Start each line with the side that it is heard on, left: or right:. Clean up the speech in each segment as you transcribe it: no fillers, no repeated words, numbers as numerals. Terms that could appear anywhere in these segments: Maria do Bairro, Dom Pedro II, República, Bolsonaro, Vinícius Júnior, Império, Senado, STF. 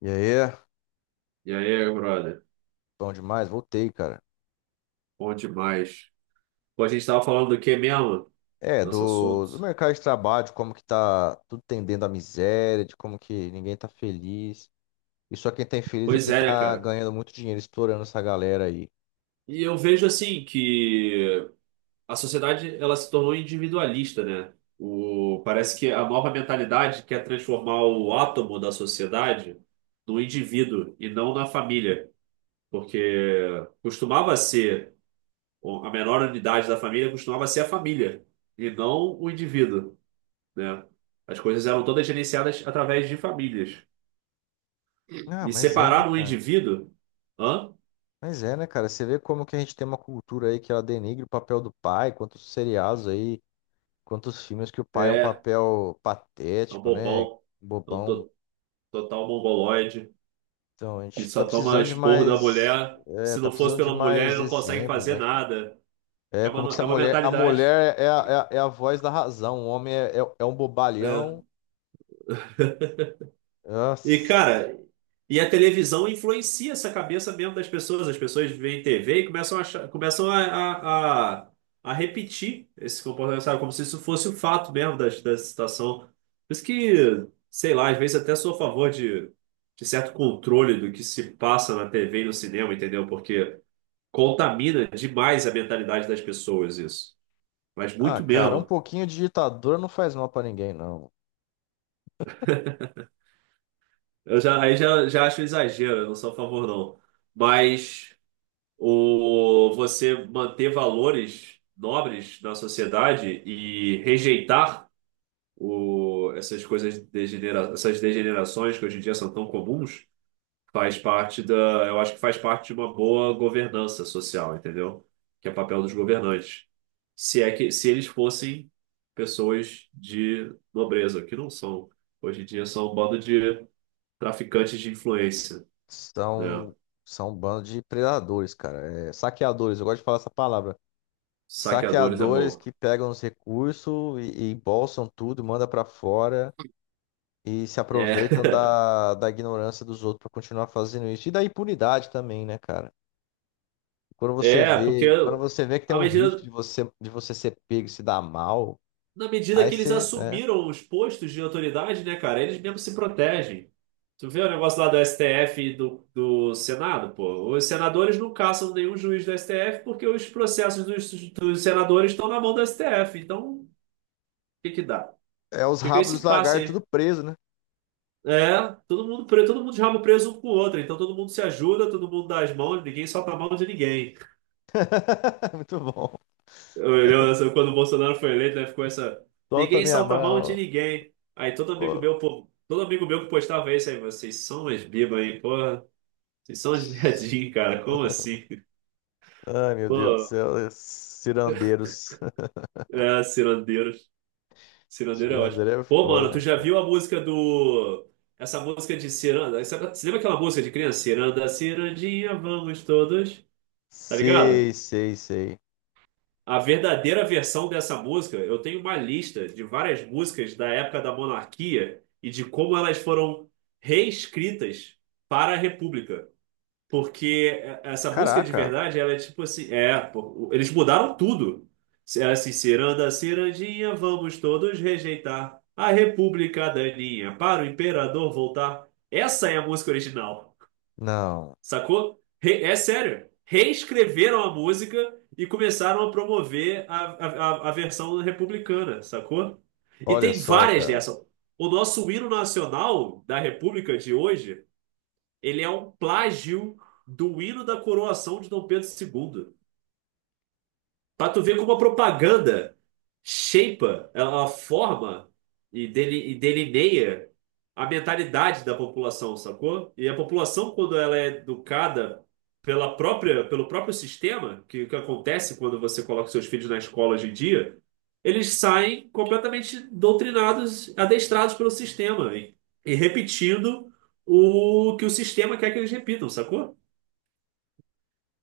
left: E aí,
right: E aí, brother?
left: bom demais, voltei, cara.
right: Bom demais. Pô, a gente tava falando do que mesmo?
left: É,
right: Nosso
left: do,
right: assunto.
left: do mercado de trabalho, de como que tá tudo tendendo à miséria, de como que ninguém tá feliz. E só quem tá infeliz é
right: Pois
left: quem
right: é, né,
left: tá
right: cara?
left: ganhando muito dinheiro, estourando essa galera aí.
right: E eu vejo assim que a sociedade ela se tornou individualista, né? Parece que a nova mentalidade quer transformar o átomo da sociedade no indivíduo e não na família. Porque costumava ser a menor unidade da família, costumava ser a família e não o indivíduo, né? As coisas eram todas gerenciadas através de famílias.
left: Ah,
right: E
left: mas é, né,
right: separar um
left: cara?
right: indivíduo? Hã?
left: Mas é, né, cara? Você vê como que a gente tem uma cultura aí que ela denigre o papel do pai, quantos seriados aí, quantos filmes que o pai é um
right: É
left: papel
right: um
left: patético, né?
right: bobão. É um
left: Bobão.
right: total mongoloide
left: Então, a
right: que
left: gente tá
right: só toma
left: precisando de
right: esporro da
left: mais,
right: mulher.
left: é,
right: Se
left: tá
right: não fosse
left: precisando de
right: pela mulher,
left: mais
right: ele não consegue
left: exemplos,
right: fazer
left: né, cara?
right: nada.
left: É
right: É
left: como
right: uma,
left: que se a
right: é uma
left: mulher. A
right: mentalidade.
left: mulher é a voz da razão. O homem é um bobalhão.
right: É. E,
left: Nossa.
right: cara, a televisão influencia essa cabeça mesmo das pessoas. As pessoas veem TV e começam a, achar- começam a repetir esse comportamento, sabe? Como se isso fosse o fato mesmo da situação. Por isso que, sei lá, às vezes até sou a favor de certo controle do que se passa na TV e no cinema, entendeu? Porque contamina demais a mentalidade das pessoas isso. Mas
left: Ah,
right: muito
left: cara, um
right: mesmo.
left: pouquinho de ditadura não faz mal pra ninguém, não.
right: Eu já, aí já, já acho exagero, eu não sou a favor, não. Mas. Você manter valores nobres na sociedade e rejeitar o, essas coisas degenera, essas degenerações que hoje em dia são tão comuns, faz parte da, eu acho que faz parte de uma boa governança social, entendeu? Que é papel dos governantes. Se é que se eles fossem pessoas de nobreza, que não são. Hoje em dia são um bando de traficantes de influência, né?
left: São, são um bando de predadores, cara. É, saqueadores, eu gosto de falar essa palavra.
right: Saqueadores é
left: Saqueadores
right: bom.
left: que pegam os recursos e embolsam tudo, manda pra fora e se aproveitam
right: É.
left: da ignorância dos outros pra continuar fazendo isso. E da impunidade também, né, cara?
right: É, porque
left: Quando você vê que tem
right: à
left: um risco
right: medida,
left: de você ser pego e se dar mal,
right: na medida
left: aí
right: que eles
left: você, né?
right: assumiram os postos de autoridade, né, cara, eles mesmos se protegem. Tu vê o negócio lá do STF e do Senado, pô. Os senadores não caçam nenhum juiz do STF porque os processos dos senadores estão na mão do STF. Então, o que que dá?
left: É os
right: Fica
left: rabos dos
right: esse passe
left: lagartos
right: aí.
left: tudo preso, né?
right: É, todo mundo de rabo preso um com o outro. Então todo mundo se ajuda, todo mundo dá as mãos, ninguém solta a mão de ninguém.
left: Muito bom.
right: Eu lembro dessa- quando o Bolsonaro foi eleito, né, ficou essa.
left: Solta
right: Ninguém
left: minha
right: solta a mão de
left: mão.
right: ninguém. Aí todo amigo
left: Ô.
right: meu, pô, todo amigo meu que postava isso aí, vocês são umas bibas, aí porra, vocês são uns viadinhos, cara. Como assim?
left: Ai, meu Deus do
right: Pô,
left: céu. É Cirandeiros.
right: é, cirandeiros. Cirandeiro é ótimo.
left: Cirandeiro é
right: Pô,
left: foda,
right: mano, tu
left: né,
right: já
left: cara?
right: viu a música do. Essa música de ciranda? Essa- Você lembra aquela música de criança? Ciranda, cirandinha, vamos todos. Tá ligado?
left: Sei, sei, sei.
right: A verdadeira versão dessa música, eu tenho uma lista de várias músicas da época da monarquia e de como elas foram reescritas para a República. Porque essa música de
left: Caraca.
right: verdade, ela é tipo assim, é, pô, eles mudaram tudo. É assim, ciranda, cirandinha, vamos todos rejeitar a República daninha para o imperador voltar. Essa é a música original.
left: Não.
right: Sacou? É sério. Reescreveram a música e começaram a promover a, a versão republicana, sacou? E
left: Olha
right: tem
left: só,
right: várias
left: cara.
right: dessas. O nosso hino nacional da República de hoje, ele é um plágio do hino da coroação de Dom Pedro II. Pra tu ver como a propaganda shapea, ela forma e delineia a mentalidade da população, sacou? E a população, quando ela é educada pelo próprio sistema, que acontece quando você coloca seus filhos na escola hoje em dia, eles saem completamente doutrinados, adestrados pelo sistema e, repetindo o que o sistema quer que eles repitam, sacou?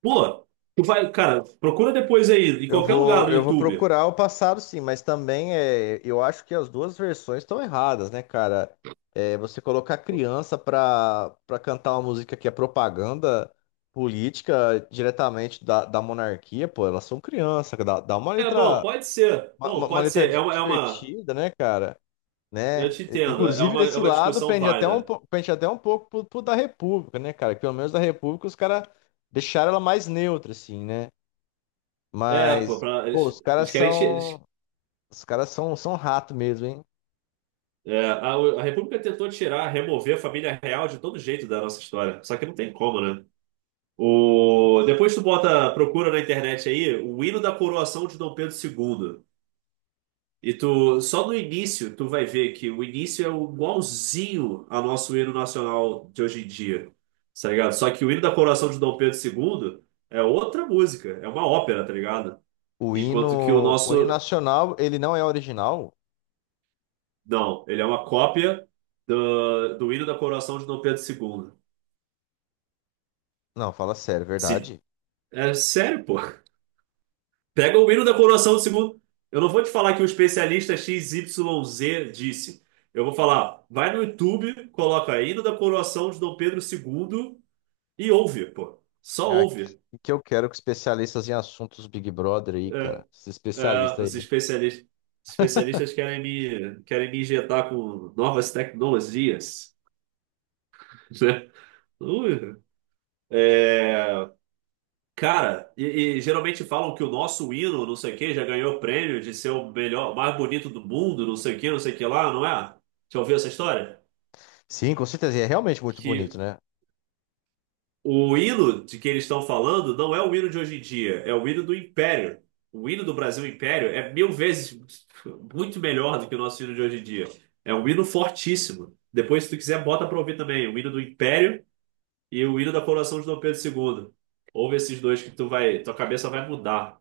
right: Pô, tu vai, cara, procura depois aí, em qualquer lugar no
left: Eu vou
right: YouTube.
left: procurar o passado, sim, mas também é, eu acho que as duas versões estão erradas, né, cara? É, você colocar criança pra cantar uma música que é propaganda política diretamente da monarquia, pô, elas são crianças, dá, dá uma
right: É, bom,
left: letra,
right: pode ser.
left: uma,
right: Bom,
left: uma- uma
right: pode
left: letra
right: ser.
left: divertida, né, cara?
right: Eu
left: Né?
right: te entendo. É
left: Inclusive,
right: uma, é
left: desse
right: uma
left: lado,
right: discussão
left: pende até um,
right: válida.
left: pende até um pouco pro da República, né, cara? Que pelo menos da República os caras deixaram ela mais neutra, assim, né?
right: É, pô,
left: Mas,
right: pra-
left: pô,
right: eles,
left: os caras
right: eles querem.
left: são. Os caras são, são rato mesmo, hein?
right: É, a, a República tentou tirar, remover a família real de todo jeito da nossa história. Só que não tem como, né? Depois tu bota, procura na internet aí, o hino da coroação de Dom Pedro II. E tu, só no início, tu vai ver que o início é igualzinho ao nosso hino nacional de hoje em dia, tá ligado? Só que o hino da coroação de Dom Pedro II é outra música, é uma ópera, tá ligado? Enquanto que o
left: O hino
right: nosso,
left: nacional, ele não é original?
right: não, ele é uma cópia do hino da coroação de Dom Pedro II.
left: Não, fala sério, é
right: Se,
left: verdade.
right: É sério, pô. Pega o hino da coroação do segundo. Eu não vou te falar que o especialista XYZ disse. Eu vou falar, vai no YouTube, coloca hino da coroação de Dom Pedro II e ouve, pô. Só
left: Ah,
right: ouve.
left: que eu quero que especialistas em assuntos Big Brother aí,
right: É,
left: cara. Esses especialistas
right: os
left: aí.
right: especialistas, especialistas querem me injetar com novas tecnologias, né? Ui. É, cara, e geralmente falam que o nosso hino, não sei o quê, já ganhou o prêmio de ser o melhor, o mais bonito do mundo, não sei o quê, não sei o que lá, não é? Já ouviu essa história?
left: Sim, com certeza. E é realmente muito bonito,
right: Que
left: né?
right: o hino de que eles estão falando não é o hino de hoje em dia, é o hino do Império. O hino do Brasil Império é mil vezes muito melhor do que o nosso hino de hoje em dia. É um hino fortíssimo. Depois, se tu quiser, bota pra ouvir também o hino do Império e o hino da coroação de Dom Pedro II. Ouve esses dois que tu vai, tua cabeça vai mudar,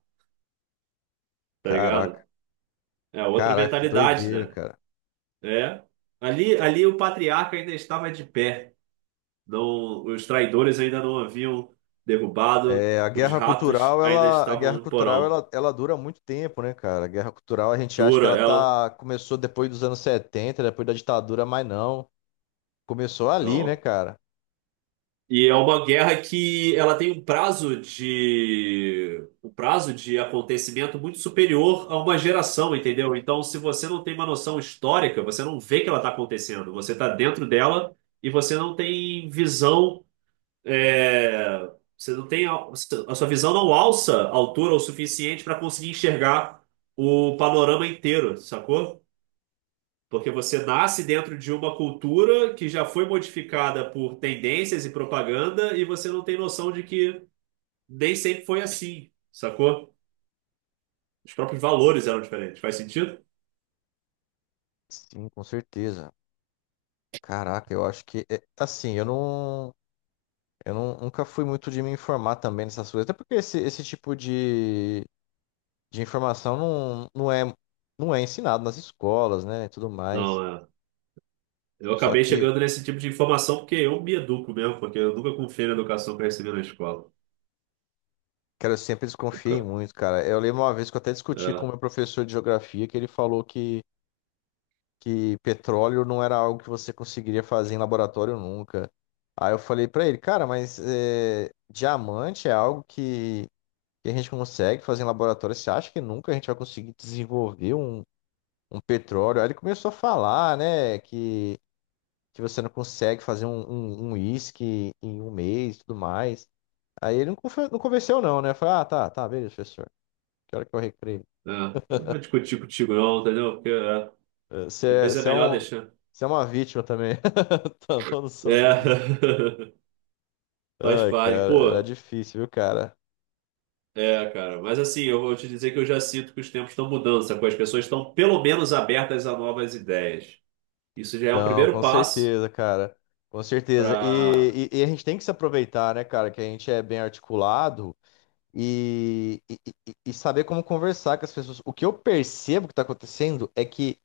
right: tá ligado?
left: Caraca,
right: É outra
left: caraca, que
right: mentalidade,
left: doideira,
right: né?
left: cara.
right: É. Ali o patriarca ainda estava de pé. Não, os traidores ainda não haviam derrubado,
left: É, a
right: os
left: guerra
right: ratos
left: cultural,
right: ainda
left: ela, a guerra
right: estavam no
left: cultural,
right: porão.
left: ela dura muito tempo, né, cara? A guerra cultural, a gente acha que
right: Dura
left: ela
right: ela,
left: tá, começou depois dos anos 70 depois da ditadura, mas não. Começou ali, né,
right: não.
left: cara?
right: E é uma guerra que ela tem um prazo de acontecimento muito superior a uma geração, entendeu? Então, se você não tem uma noção histórica, você não vê que ela está acontecendo. Você está dentro dela e você não tem visão é, você não tem a sua visão não alça a altura o suficiente para conseguir enxergar o panorama inteiro, sacou? Porque você nasce dentro de uma cultura que já foi modificada por tendências e propaganda e você não tem noção de que nem sempre foi assim, sacou? Os próprios valores eram diferentes. Faz sentido?
left: Sim, com certeza. Caraca, eu acho que é, assim, eu não, nunca fui muito de me informar também nessas coisas, até porque esse tipo de informação não, não é, não é ensinado nas escolas, né, e tudo mais.
right: Não, é. Eu
left: Só
right: acabei
left: que,
right: chegando nesse tipo de informação porque eu me educo mesmo, porque eu nunca confiei na educação que eu recebi na escola.
left: cara, eu sempre desconfiei
right: Nunca.
left: muito, cara. Eu lembro uma vez que eu até discuti com o
right: É.
left: meu professor de geografia que ele falou que petróleo não era algo que você conseguiria fazer em laboratório nunca. Aí eu falei pra ele, cara, mas é, diamante é algo que a gente consegue fazer em laboratório. Você acha que nunca a gente vai conseguir desenvolver um, um petróleo? Aí ele começou a falar, né, que você não consegue fazer um, um uísque em um mês e tudo mais. Aí ele não, não convenceu não, né? Eu falei, ah, tá, tá, beleza, professor. Que hora que eu recreio?
right: É, não vou discutir contigo não, entendeu?
left: Eh, você
right: Às
left: é,
right: vezes é
left: você é
right: melhor
left: um,
right: deixar.
left: você é uma vítima também. Tô, tô no sono.
right: É, faz
left: Ai,
right: parte.
left: cara, era
right: Pô,
left: difícil, viu, cara?
right: é, cara. Mas assim, eu vou te dizer que eu já sinto que os tempos estão mudando, sacou? As pessoas estão pelo menos abertas a novas ideias. Isso já é um
left: Então,
right: primeiro
left: com
right: passo
left: certeza, cara. Com certeza.
right: para
left: E, e a gente tem que se aproveitar, né, cara, que a gente é bem articulado e, e saber como conversar com as pessoas. O que eu percebo que está acontecendo é que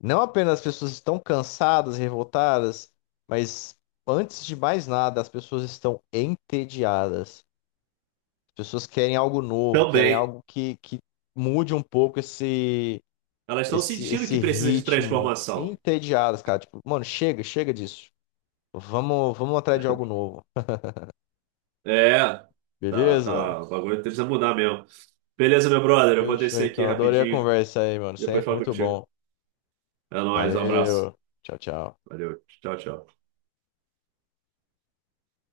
left: não apenas as pessoas estão cansadas, revoltadas, mas antes de mais nada, as pessoas estão entediadas. As pessoas querem algo novo, querem
right: também.
left: algo que mude um pouco esse.
right: Elas estão
left: esse,
right: sentindo que
left: esse
right: precisa de
left: ritmo
right: transformação.
left: entediadas, cara. Tipo, mano, chega, chega disso. Vamos, vamos atrás de algo novo.
right: É, tá,
left: Beleza?
right: tá. O bagulho precisa mudar mesmo. Beleza, meu brother. Eu vou
left: Fechou
right: descer aqui
left: então. Adorei a
right: rapidinho.
left: conversa aí, mano.
right: Depois
left: Sempre
right: falo
left: muito
right: contigo.
left: bom.
right: É nóis, um abraço.
left: Valeu. Tchau, tchau.
right: Valeu. Tchau, tchau.